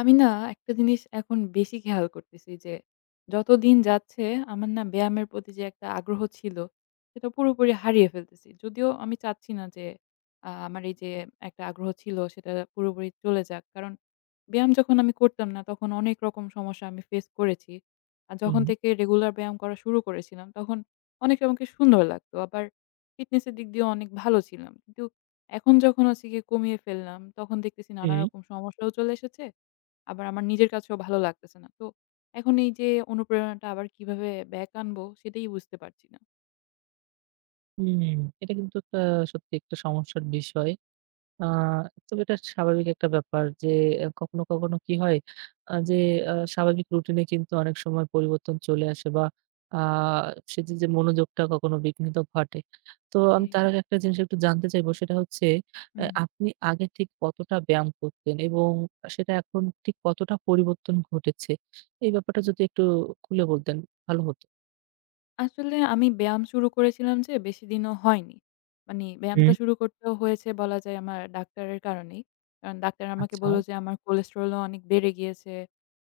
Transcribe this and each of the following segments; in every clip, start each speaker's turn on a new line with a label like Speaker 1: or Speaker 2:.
Speaker 1: আমি না একটা জিনিস এখন বেশি খেয়াল করতেছি যে, যতদিন যাচ্ছে আমার না ব্যায়ামের প্রতি যে একটা আগ্রহ ছিল, সেটা পুরোপুরি হারিয়ে ফেলতেছি। যদিও আমি চাচ্ছি না যে আমার এই যে একটা আগ্রহ ছিল সেটা পুরোপুরি চলে যাক। কারণ ব্যায়াম যখন আমি করতাম না তখন অনেক রকম সমস্যা আমি ফেস করেছি। আর
Speaker 2: হুম,
Speaker 1: যখন থেকে রেগুলার ব্যায়াম করা শুরু করেছিলাম তখন অনেকটা আমাকে সুন্দর লাগতো। আবার ফিটনেস এর দিক দিয়েও অনেক ভালো ছিলাম। কিন্তু এখন যখন হচ্ছে গিয়ে কমিয়ে ফেললাম তখন দেখতেছি নানা
Speaker 2: হুম,
Speaker 1: রকম সমস্যাও চলে এসেছে। আবার আমার নিজের কাছেও ভালো লাগতেছে না। তো এখন এই যে অনুপ্রেরণাটা আবার কিভাবে back আনবো সেটাই বুঝতে পারছি না।
Speaker 2: হুম। এটা কিন্তু একটা সত্যি একটা সমস্যার বিষয়। আ তবে এটা স্বাভাবিক একটা ব্যাপার যে কখনো, কখনো কি হয়, যে স্বাভাবিক রুটিনে কিন্তু অনেক সময় পরিবর্তন চলে আসে বা আ সেটি যে মনোযোগটা কখনো বিঘ্নিত ঘটে। তো
Speaker 1: জি,
Speaker 2: আমি তার আগে একটা জিনিস একটু জানতে চাইবো, সেটা হচ্ছে
Speaker 1: হুম।
Speaker 2: আপনি আগে ঠিক কতটা ব্যায়াম করতেন এবং সেটা এখন ঠিক কতটা পরিবর্তন ঘটেছে? এই ব্যাপারটা যদি একটু খুলে বলতেন, ভালো হতো।
Speaker 1: আসলে আমি ব্যায়াম শুরু করেছিলাম যে বেশিদিনও হয়নি। মানে ব্যায়ামটা
Speaker 2: হুম।
Speaker 1: শুরু করতেও হয়েছে বলা যায় আমার ডাক্তারের কারণেই। কারণ ডাক্তার আমাকে
Speaker 2: আচ্ছা।
Speaker 1: বলল যে আমার কোলেস্টেরলও অনেক বেড়ে গিয়েছে,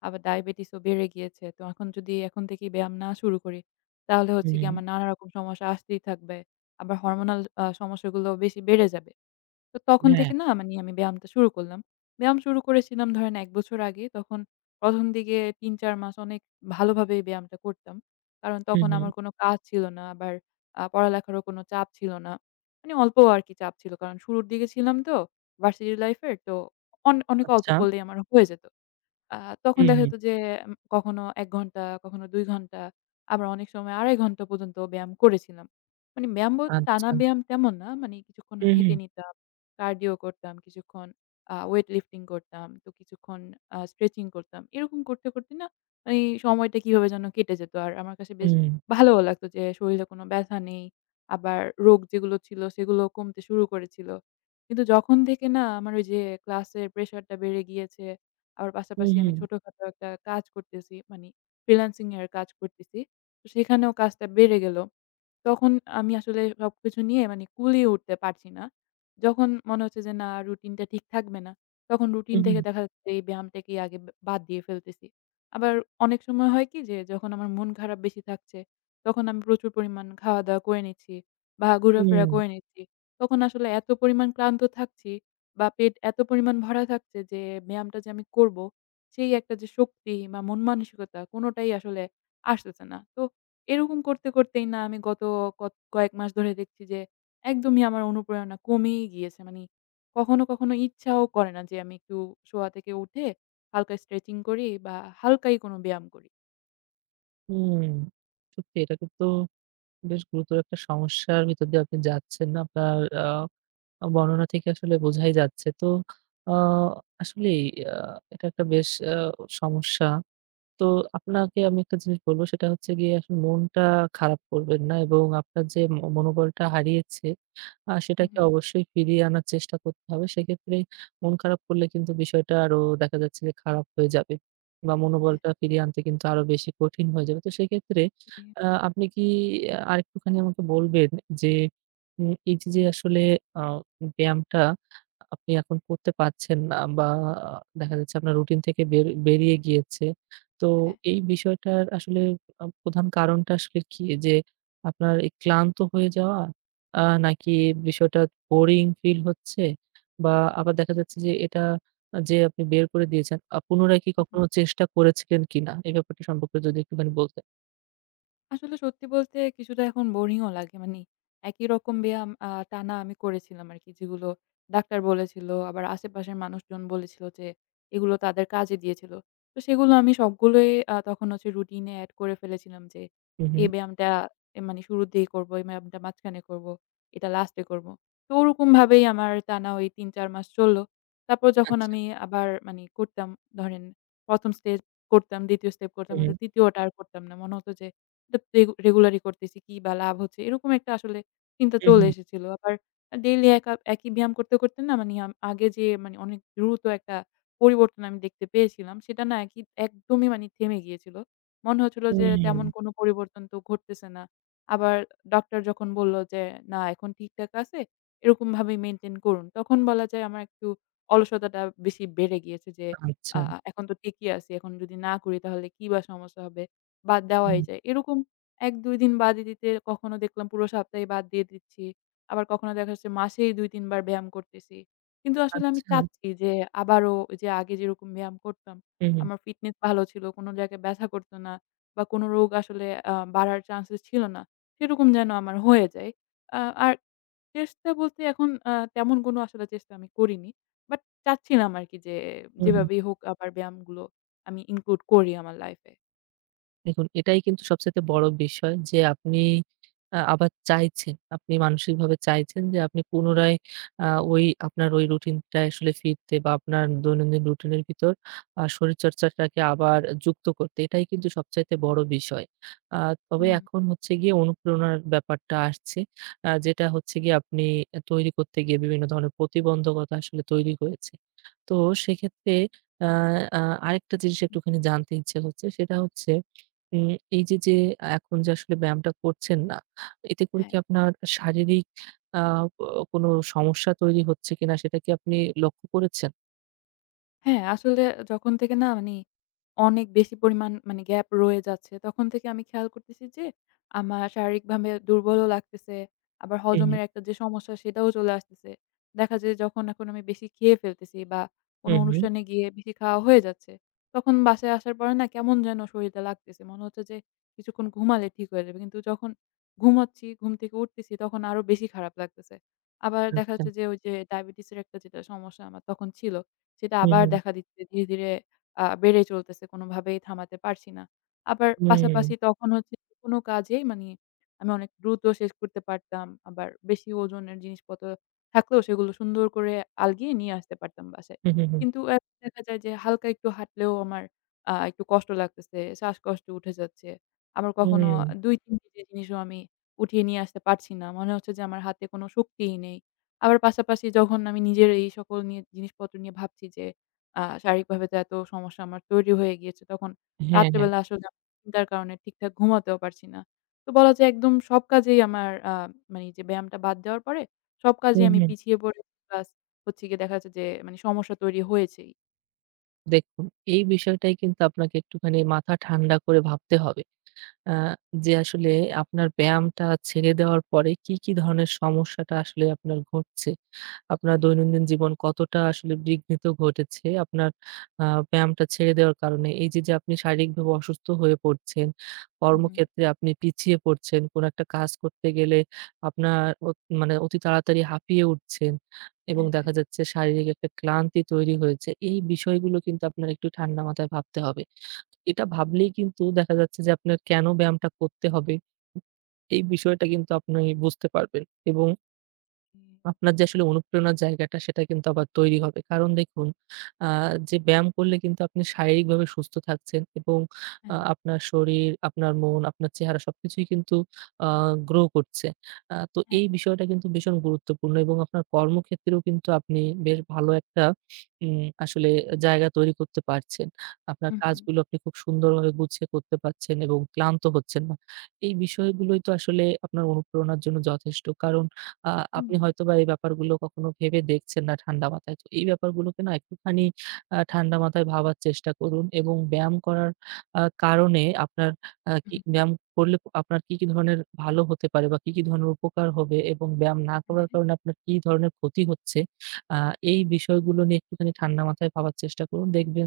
Speaker 1: আবার ডায়াবেটিসও বেড়ে গিয়েছে। তো এখন যদি এখন থেকেই ব্যায়াম না শুরু করি, তাহলে হচ্ছে গিয়ে
Speaker 2: হুম,
Speaker 1: আমার নানা রকম সমস্যা আসতেই থাকবে। আবার হরমোনাল সমস্যাগুলো বেশি বেড়ে যাবে। তো তখন
Speaker 2: হ্যাঁ।
Speaker 1: থেকে না মানে আমি ব্যায়ামটা শুরু করলাম। ব্যায়াম শুরু করেছিলাম ধরেন ১ বছর আগে। তখন ১ম দিকে ৩-৪ মাস অনেক ভালোভাবে ব্যায়ামটা করতাম। কারণ
Speaker 2: হুম,
Speaker 1: তখন
Speaker 2: হুম।
Speaker 1: আমার কোনো কাজ ছিল না। আবার পড়ালেখারও কোনো চাপ ছিল না। মানে অল্প আরকি চাপ ছিল। কারণ শুরুর দিকে ছিলাম তো ভার্সিটি লাইফের তো অনেক অল্প
Speaker 2: আচ্ছা।
Speaker 1: পড়লেই আমার হয়ে যেত। আ তখন
Speaker 2: হুম,
Speaker 1: দেখা
Speaker 2: হুম।
Speaker 1: যেত যে কখনো ১ ঘন্টা, কখনো ২ ঘন্টা, আবার অনেক সময় ২.৫ ঘন্টা পর্যন্ত ব্যায়াম করেছিলাম। মানে ব্যায়াম বলতে টানা
Speaker 2: আচ্ছা।
Speaker 1: ব্যায়াম তেমন না। মানে কিছুক্ষণ
Speaker 2: হুম, হুম।
Speaker 1: হেঁটে নিতাম, কার্ডিও করতাম, কিছুক্ষণ ওয়েট লিফটিং করতাম, তো কিছুক্ষণ স্ট্রেচিং করতাম। এরকম করতে, করতে না মানে সময়টা কিভাবে যেন কেটে যেত। আর আমার কাছে বেশ
Speaker 2: হুম,
Speaker 1: ভালোও লাগতো যে শরীরে কোনো ব্যথা নেই। আবার রোগ যেগুলো ছিল সেগুলো কমতে শুরু করেছিল। কিন্তু যখন থেকে না আমার ওই যে ক্লাসের প্রেশারটা বেড়ে গিয়েছে আবার পাশাপাশি
Speaker 2: হুম,
Speaker 1: আমি ছোটখাটো একটা কাজ করতেছি মানে ফ্রিল্যান্সিং এর কাজ করতেছি। তো সেখানেও কাজটা বেড়ে গেল। তখন আমি আসলে সবকিছু নিয়ে মানে কুলিয়ে উঠতে পারছি না। যখন মনে হচ্ছে যে না রুটিনটা ঠিক থাকবে না, তখন রুটিন
Speaker 2: হুম,
Speaker 1: থেকে দেখা যাচ্ছে এই ব্যায়ামটাকেই আগে বাদ দিয়ে ফেলতেছি। আবার অনেক সময় হয় কি যে যখন আমার মন খারাপ বেশি থাকছে, তখন আমি প্রচুর পরিমাণ খাওয়া-দাওয়া করে নিচ্ছি বা ঘোরাফেরা
Speaker 2: হুম,
Speaker 1: করে নিচ্ছি। তখন আসলে এত পরিমাণ ক্লান্ত থাকছি বা পেট এত পরিমাণ ভরা থাকছে যে ব্যায়ামটা যে আমি করব, সেই একটা যে শক্তি বা মন মানসিকতা কোনটাই আসলে আসতেছে না। তো এরকম করতে, করতেই না আমি গত কয়েক মাস ধরে দেখছি যে একদমই আমার অনুপ্রেরণা কমেই গিয়েছে। মানে কখনো, কখনো ইচ্ছাও করে না যে আমি একটু শোয়া থেকে উঠে হালকা স্ট্রেচিং করি বা হালকাই কোনো ব্যায়াম করি।
Speaker 2: হুম, হুম। সত্যি এটা কিন্তু বেশ গুরুতর একটা সমস্যার ভিতর দিয়ে আপনি যাচ্ছেন। আপনার আ বর্ণনা থেকে আসলে বোঝাই যাচ্ছে। তো আ আসলেই আ এটা একটা বেশ সমস্যা। তো আপনাকে আমি একটা জিনিস বলবো, সেটা হচ্ছে গিয়ে আসলে মনটা খারাপ করবেন না এবং আপনার যে মনোবলটা হারিয়েছে,
Speaker 1: হুম,
Speaker 2: সেটাকে
Speaker 1: হুম।
Speaker 2: অবশ্যই ফিরিয়ে আনার চেষ্টা করতে হবে। সেক্ষেত্রে মন খারাপ করলে কিন্তু বিষয়টা আরো দেখা যাচ্ছে যে খারাপ হয়ে যাবে বা
Speaker 1: হ্যাঁ,
Speaker 2: মনোবলটা ফিরিয়ে আনতে কিন্তু আরো বেশি কঠিন হয়ে যাবে। তো সেক্ষেত্রে
Speaker 1: জি।
Speaker 2: আপনি কি আরেকটুখানি আমাকে বলবেন যে এই যে আসলে আ ব্যায়ামটা আপনি এখন করতে পারছেন না, বা দেখা যাচ্ছে আপনার রুটিন থেকে বেরিয়ে গিয়েছে। তো
Speaker 1: হ্যাঁ।
Speaker 2: এই বিষয়টার আসলে প্রধান কারণটা আসলে কি? যে আপনার এই ক্লান্ত হয়ে যাওয়া? আ নাকি বিষয়টা বোরিং ফিল হচ্ছে? বা আবার দেখা যাচ্ছে যে এটা, যে আপনি বের করে দিয়েছেন, পুনরায় কি
Speaker 1: হুম, হুম।
Speaker 2: কখনো চেষ্টা করেছিলেন কিনা? এই ব্যাপারটা সম্পর্কে যদি একটুখানি বলতেন।
Speaker 1: আসলে সত্যি বলতে কিছুটা এখন বোরিংও লাগে। মানে একই রকম ব্যায়াম টানা আমি করেছিলাম আরকি। যেগুলো ডাক্তার বলেছিল, আবার আশেপাশের মানুষজন বলেছিল যে, এগুলো তাদের কাজে দিয়েছিল। তো সেগুলো আমি সবগুলোই তখন হচ্ছে রুটিনে এড করে ফেলেছিলাম যে,
Speaker 2: হু, হু।
Speaker 1: এই ব্যায়ামটা মানে শুরুর দিকে করব, এই ব্যায়ামটা মাঝখানে করব, এটা লাস্টে করব। তো ওরকমভাবেই আমার টানা ওই ৩-৪ মাস চলল। তারপর যখন
Speaker 2: আচ্ছা।
Speaker 1: আমি আবার মানে করতাম, ধরেন ১ম স্টেপ করতাম, ২য় স্টেপ
Speaker 2: হু,
Speaker 1: করতাম,
Speaker 2: হু।
Speaker 1: কিন্তু ৩য় টা আর করতাম না। মনে হতো যে এটা রেগুলারই করতেছি কি বা লাভ হচ্ছে? এরকম একটা আসলে চিন্তা
Speaker 2: হু,
Speaker 1: চলে
Speaker 2: হু।
Speaker 1: এসেছিল। আবার ডেইলি একা একই ব্যায়াম করতে, করতে না মানে আগে যে মানে অনেক দ্রুত একটা পরিবর্তন আমি দেখতে পেয়েছিলাম সেটা না একদমই মানে থেমে গিয়েছিল। মনে হচ্ছিল যে
Speaker 2: হুম।
Speaker 1: তেমন কোনো পরিবর্তন তো ঘটতেছে না। আবার ডক্টর যখন বলল যে, "না এখন ঠিকঠাক আছে, এরকমভাবেই মেইনটেইন করুন।" তখন বলা যায় আমার একটু অলসতাটা বেশি বেড়ে গিয়েছে যে, আ
Speaker 2: আচ্ছা।
Speaker 1: এখন তো ঠিকই আছি। এখন যদি না করি তাহলে কি বা সমস্যা হবে? বাদ দেওয়াই
Speaker 2: হুম।
Speaker 1: যায়। এরকম ১-২ দিন বাদই দিতে কখনো দেখলাম পুরো সপ্তাহে বাদ দিয়ে দিচ্ছি। আবার কখনো দেখা যাচ্ছে মাসেই ২-৩ বার ব্যায়াম করতেছি। কিন্তু আসলে আমি
Speaker 2: আচ্ছা।
Speaker 1: চাচ্ছি যে আবারও ওই যে আগে যেরকম ব্যায়াম করতাম,
Speaker 2: হু, হু।
Speaker 1: আমার ফিটনেস ভালো ছিল, কোনো জায়গায় ব্যাথা করত না বা কোনো রোগ আসলে বাড়ার চান্সেস ছিল না। সেরকম যেন আমার হয়ে যায়। আ আর চেষ্টা বলতে এখন তেমন কোনো আসলে চেষ্টা আমি করিনি। বাট চাচ্ছিলাম আরকি যে
Speaker 2: হু, হু।
Speaker 1: যেভাবেই হোক আবার ব্যায়ামগুলো আমি ইনক্লুড করি আমার লাইফ এ।
Speaker 2: দেখুন, এটাই কিন্তু সবচাইতে বড় বিষয় যে আপনি আবার চাইছেন। আপনি মানসিকভাবে চাইছেন যে আপনি পুনরায় আ ওই আপনার ওই রুটিনটায় আসলে ফিরতে, বা আপনার দৈনন্দিন রুটিনের ভিতর শরীরচর্চাটাকে আবার যুক্ত করতে। এটাই কিন্তু সবচাইতে বড় বিষয়। আ তবে
Speaker 1: হুম,
Speaker 2: এখন হচ্ছে গিয়ে অনুপ্রেরণার ব্যাপারটা আসছে। যেটা হচ্ছে গিয়ে আপনি তৈরি করতে গিয়ে বিভিন্ন ধরনের প্রতিবন্ধকতা আসলে তৈরি হয়েছে। তো সেক্ষেত্রে আ আ আরেকটা জিনিস একটুখানি জানতে ইচ্ছে হচ্ছে, সেটা হচ্ছে উম এই যে এখন যে আসলে ব্যায়ামটা করছেন না, এতে করে কি
Speaker 1: হ্যাঁ।
Speaker 2: আপনার শারীরিক আ ও কোনো সমস্যা তৈরি হচ্ছে কিনা সেটা কি আপনি লক্ষ্য করেছেন?
Speaker 1: হ্যাঁ, আসলে যখন থেকে না মানে অনেক বেশি পরিমাণ মানে গ্যাপ রয়ে যাচ্ছে, তখন থেকে আমি খেয়াল করতেছি যে আমার শারীরিকভাবে দুর্বলও লাগতেছে। আবার
Speaker 2: হুম, হুম,
Speaker 1: হজমের একটা যে সমস্যা সেটাও চলে আসতেছে। দেখা যায় যখন এখন আমি বেশি খেয়ে ফেলতেছি বা কোনো
Speaker 2: হুম, হুম।
Speaker 1: অনুষ্ঠানে গিয়ে বেশি খাওয়া হয়ে যাচ্ছে, তখন বাসায় আসার পরে না কেমন যেন শরীরটা লাগতেছে। মনে হচ্ছে যে কিছুক্ষণ ঘুমালে ঠিক হয়ে যাবে। কিন্তু যখন ঘুমাচ্ছি, ঘুম থেকে উঠতেছি তখন আরো বেশি খারাপ লাগতেছে। আবার দেখা
Speaker 2: আচ্ছা।
Speaker 1: যাচ্ছে যে ওই যে ডায়াবেটিসের একটা যেটা সমস্যা আমার তখন ছিল সেটা
Speaker 2: হুম,
Speaker 1: আবার
Speaker 2: হুম,
Speaker 1: দেখা দিচ্ছে ধীরে, ধীরে বেড়ে চলতেছে। কোনোভাবেই থামাতে পারছি না। আবার পাশাপাশি তখন হচ্ছে কোনো কাজেই মানে আমি অনেক দ্রুত শেষ করতে পারতাম। আবার বেশি ওজনের জিনিসপত্র থাকলেও সেগুলো সুন্দর করে আলগিয়ে নিয়ে আসতে পারতাম বাসায়।
Speaker 2: হুম, হুম, হুম, হুম।
Speaker 1: কিন্তু এখন দেখা যায় যে হালকা একটু হাঁটলেও আমার একটু কষ্ট লাগতেছে, শ্বাসকষ্ট উঠে যাচ্ছে। আবার কখনো
Speaker 2: হুম,
Speaker 1: ২-৩ কেজি জিনিসও আমি উঠিয়ে নিয়ে আসতে পারছি না। মনে হচ্ছে যে আমার হাতে কোনো শক্তিই নেই। আবার পাশাপাশি যখন আমি নিজের এই সকল নিয়ে জিনিসপত্র নিয়ে ভাবছি যে শারীরিকভাবে তো এত সমস্যা আমার তৈরি হয়ে গিয়েছে, তখন
Speaker 2: হ্যাঁ, হ্যাঁ।
Speaker 1: রাত্রেবেলা আসলে আমি চিন্তার কারণে ঠিকঠাক ঘুমাতেও পারছি না। তো বলা যায় একদম সব কাজেই আমার মানে এই যে ব্যায়ামটা বাদ দেওয়ার পরে সব
Speaker 2: হুম,
Speaker 1: কাজেই আমি
Speaker 2: হুম।
Speaker 1: পিছিয়ে পড়েছি প্লাস হচ্ছে গিয়ে দেখা যাচ্ছে যে মানে সমস্যা তৈরি হয়েছেই।
Speaker 2: দেখুন, এই বিষয়টাই কিন্তু আপনাকে একটুখানি মাথা ঠান্ডা করে ভাবতে হবে। আ যে আসলে আপনার ব্যায়ামটা ছেড়ে দেওয়ার পরে কি, কি ধরনের সমস্যাটা আসলে আপনার ঘটছে? আপনার
Speaker 1: জি।
Speaker 2: দৈনন্দিন জীবন কতটা আসলে বিঘ্নিত ঘটেছে আপনার আ ব্যায়ামটা ছেড়ে দেওয়ার কারণে? এই যে, যে আপনি শারীরিকভাবে অসুস্থ হয়ে পড়ছেন,
Speaker 1: হু, হু।
Speaker 2: কর্মক্ষেত্রে আপনি পিছিয়ে পড়ছেন, কোনো একটা কাজ করতে গেলে আপনার অত মানে অতি তাড়াতাড়ি হাঁপিয়ে উঠছেন এবং
Speaker 1: হ্যাঁ,
Speaker 2: দেখা যাচ্ছে শারীরিক একটা ক্লান্তি তৈরি হয়েছে। এই বিষয়গুলো কিন্তু আপনার একটু ঠান্ডা মাথায় ভাবতে হবে। এটা ভাবলেই কিন্তু দেখা যাচ্ছে যে আপনার কেন ব্যায়ামটা করতে হবে? এই বিষয়টা কিন্তু আপনি বুঝতে পারবেন এবং আপনার যে আসলে অনুপ্রেরণার জায়গাটা, সেটা কিন্তু আবার তৈরি হবে। কারণ দেখুন, আ যে ব্যায়াম করলে কিন্তু আপনি শারীরিকভাবে সুস্থ থাকছেন এবং
Speaker 1: হ্যাঁ,
Speaker 2: আপনার শরীর, আপনার মন, আপনার চেহারা সবকিছুই কিন্তু আ গ্রো করছে। তো
Speaker 1: হ্যাঁ।
Speaker 2: এই বিষয়টা কিন্তু ভীষণ গুরুত্বপূর্ণ এবং আপনার কর্মক্ষেত্রেও কিন্তু আপনি বেশ ভালো একটা আসলে জায়গা তৈরি করতে পারছেন। আপনার
Speaker 1: হু, হু,
Speaker 2: কাজগুলো আপনি খুব সুন্দরভাবে গুছিয়ে করতে পারছেন এবং ক্লান্ত হচ্ছেন না। এই বিষয়গুলোই তো আসলে আপনার অনুপ্রেরণার জন্য যথেষ্ট। কারণ আ
Speaker 1: হু,
Speaker 2: আপনি হয়তোবা এই ব্যাপারগুলো কখনো ভেবে দেখছেন না ঠান্ডা মাথায়। তো এই ব্যাপারগুলোকে না একটুখানি ঠান্ডা মাথায় ভাবার চেষ্টা করুন এবং ব্যায়াম করার কারণে আপনার
Speaker 1: হু,
Speaker 2: কি
Speaker 1: হু, হু।
Speaker 2: ব্যায়াম করলে আপনার কি, কি ধরনের ভালো হতে পারে বা কি, কি ধরনের উপকার হবে এবং ব্যায়াম না করার
Speaker 1: হ্যাঁ,
Speaker 2: কারণে আপনার কি ধরনের ক্ষতি হচ্ছে, আ এই বিষয়গুলো নিয়ে একটুখানি ঠান্ডা মাথায় ভাবার চেষ্টা করুন। দেখবেন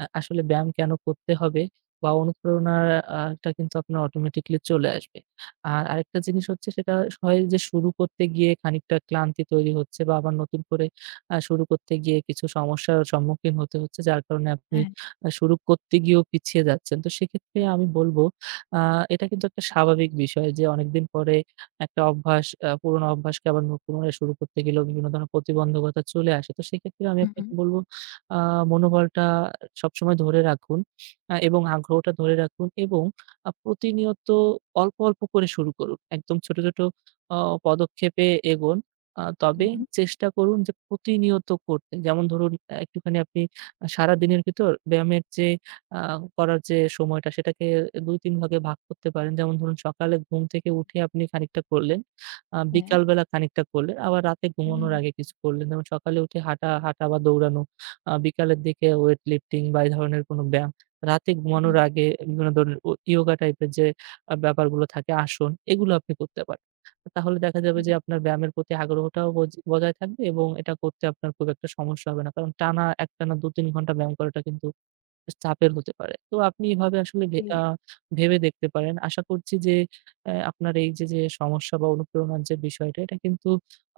Speaker 2: আসলে ব্যায়াম কেন করতে হবে বা অনুপ্রেরণা টা কিন্তু আপনার অটোমেটিক্যালি চলে আসবে। আর আরেকটা জিনিস হচ্ছে, সেটা হয় যে শুরু করতে গিয়ে খানিকটা ক্লান্তি তৈরি হচ্ছে বা আবার নতুন করে শুরু করতে গিয়ে কিছু সমস্যার সম্মুখীন হতে হচ্ছে, যার কারণে আপনি
Speaker 1: হ্যাঁ।
Speaker 2: শুরু করতে গিয়েও পিছিয়ে যাচ্ছেন। তো সেক্ষেত্রে
Speaker 1: জি।
Speaker 2: আমি বলব, আ এটা কিন্তু একটা স্বাভাবিক বিষয় যে অনেকদিন পরে একটা অভ্যাস, পুরোনো অভ্যাসকে আবার পুনরায় শুরু করতে গেলেও বিভিন্ন ধরনের প্রতিবন্ধকতা চলে আসে। তো সেক্ষেত্রে আমি
Speaker 1: হু, হু,
Speaker 2: আপনাকে বলব, আ মনোবলটা সবসময় ধরে রাখুন এবং আগ্রহটা ধরে রাখুন এবং প্রতিনিয়ত অল্প, অল্প করে শুরু করুন। একদম ছোট, ছোট অ পদক্ষেপে এগোন।
Speaker 1: হু,
Speaker 2: তবে
Speaker 1: হু।
Speaker 2: চেষ্টা করুন যে প্রতিনিয়ত করতে। যেমন ধরুন, একটুখানি আপনি সারাদিনের ভিতর ব্যায়ামের যে আ করার যে সময়টা, সেটাকে ২-৩ ভাগে ভাগ করতে পারেন। যেমন ধরুন, সকালে ঘুম থেকে উঠে আপনি খানিকটা করলেন,
Speaker 1: হ্যাঁ।
Speaker 2: বিকালবেলা খানিকটা করলেন, আবার রাতে
Speaker 1: হু,
Speaker 2: ঘুমানোর
Speaker 1: হু,
Speaker 2: আগে কিছু করলেন। যেমন সকালে উঠে হাঁটা, হাঁটা বা দৌড়ানো, বিকালের দিকে ওয়েট লিফটিং বা এই ধরনের কোনো ব্যায়াম, রাতে
Speaker 1: হু, হু।
Speaker 2: ঘুমানোর আগে বিভিন্ন ধরনের ও ইয়োগা টাইপের যে ব্যাপারগুলো থাকে আসন, এগুলো আপনি করতে পারেন। তাহলে দেখা যাবে যে
Speaker 1: হ্যাঁ,
Speaker 2: আপনার ব্যায়ামের প্রতি আগ্রহটাও বজায় থাকবে এবং এটা করতে আপনার খুব একটা সমস্যা হবে না। কারণ টানা একটানা ২-৩ ঘন্টা ব্যায়াম করাটা কিন্তু বেশ চাপের হতে পারে। তো আপনি এভাবে আসলে ভে
Speaker 1: জি।
Speaker 2: আ ভেবে দেখতে পারেন। আশা করছি যে আপনার এই যে সমস্যা বা অনুপ্রেরণার যে বিষয়টা, এটা কিন্তু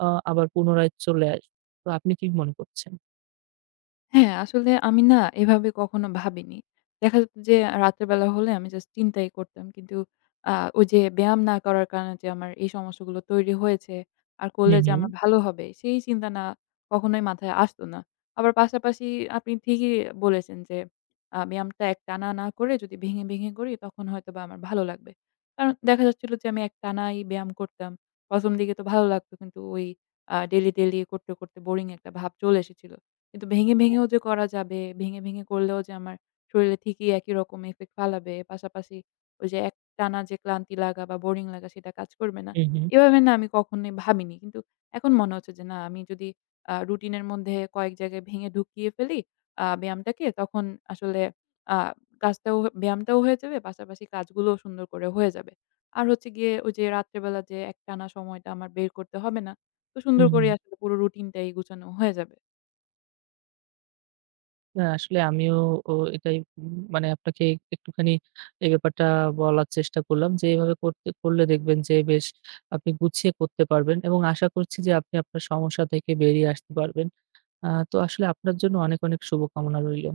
Speaker 2: আবার পুনরায় চলে আসবে। তো আপনি কি মনে করছেন?
Speaker 1: হ্যাঁ, আসলে আমি না এভাবে কখনো ভাবিনি। দেখা যেত যে রাতের বেলা হলে আমি জাস্ট চিন্তাই করতাম। কিন্তু আ ওই যে ব্যায়াম না করার কারণে যে আমার এই সমস্যাগুলো তৈরি হয়েছে আর
Speaker 2: হু,
Speaker 1: করলে যে
Speaker 2: হু।
Speaker 1: আমার ভালো হবে সেই চিন্তা না কখনোই মাথায় আসতো না। আবার পাশাপাশি আপনি ঠিকই বলেছেন যে ব্যায়ামটা একটানা না করে যদি ভেঙে, ভেঙে করি তখন হয়তোবা আমার ভালো লাগবে। কারণ দেখা যাচ্ছিল যে আমি একটানাই ব্যায়াম করতাম। ১ম দিকে তো ভালো লাগতো কিন্তু ওই ডেইলি, ডেইলি করতে, করতে বোরিং একটা ভাব চলে এসেছিল। কিন্তু ভেঙে, ভেঙেও যে করা যাবে, ভেঙে, ভেঙে করলেও যে আমার শরীরে ঠিকই একই রকম ইফেক্ট ফালাবে। পাশাপাশি ওই যে একটানা যে ক্লান্তি লাগা বা বোরিং লাগা সেটা কাজ করবে না।
Speaker 2: হু, হু।
Speaker 1: এভাবে না আমি কখনোই ভাবিনি। কিন্তু এখন মনে হচ্ছে যে না আমি যদি রুটিনের মধ্যে কয়েক জায়গায় ভেঙে ঢুকিয়ে ফেলি ব্যায়ামটাকে তখন আসলে আ ব্যায়ামটাও হয়ে যাবে, পাশাপাশি কাজগুলোও সুন্দর করে হয়ে যাবে। আর হচ্ছে গিয়ে ওই যে রাত্রেবেলা যে একটানা সময়টা আমার বের করতে হবে না। তো
Speaker 2: হু,
Speaker 1: সুন্দর
Speaker 2: হু।
Speaker 1: করে আসলে পুরো রুটিনটাই গুছানো হয়ে যাবে।
Speaker 2: না, আসলে আমিও এটাই মানে আপনাকে একটুখানি এই ব্যাপারটা বলার চেষ্টা করলাম যে এভাবে করতে করলে দেখবেন যে বেশ আপনি গুছিয়ে করতে পারবেন এবং আশা করছি যে আপনি আপনার সমস্যা থেকে বেরিয়ে আসতে পারবেন। তো আসলে আপনার জন্য অনেক, অনেক শুভকামনা রইল।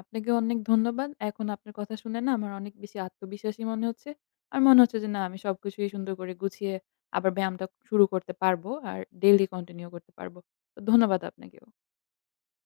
Speaker 1: আপনাকেও অনেক ধন্যবাদ। এখন আপনার কথা শুনে না আমার অনেক বেশি আত্মবিশ্বাসী মনে হচ্ছে। আর মনে হচ্ছে যে না আমি সবকিছুই সুন্দর করে গুছিয়ে আবার ব্যায়ামটা শুরু করতে পারবো। আর ডেইলি কন্টিনিউ করতে পারবো। তো ধন্যবাদ আপনাকেও।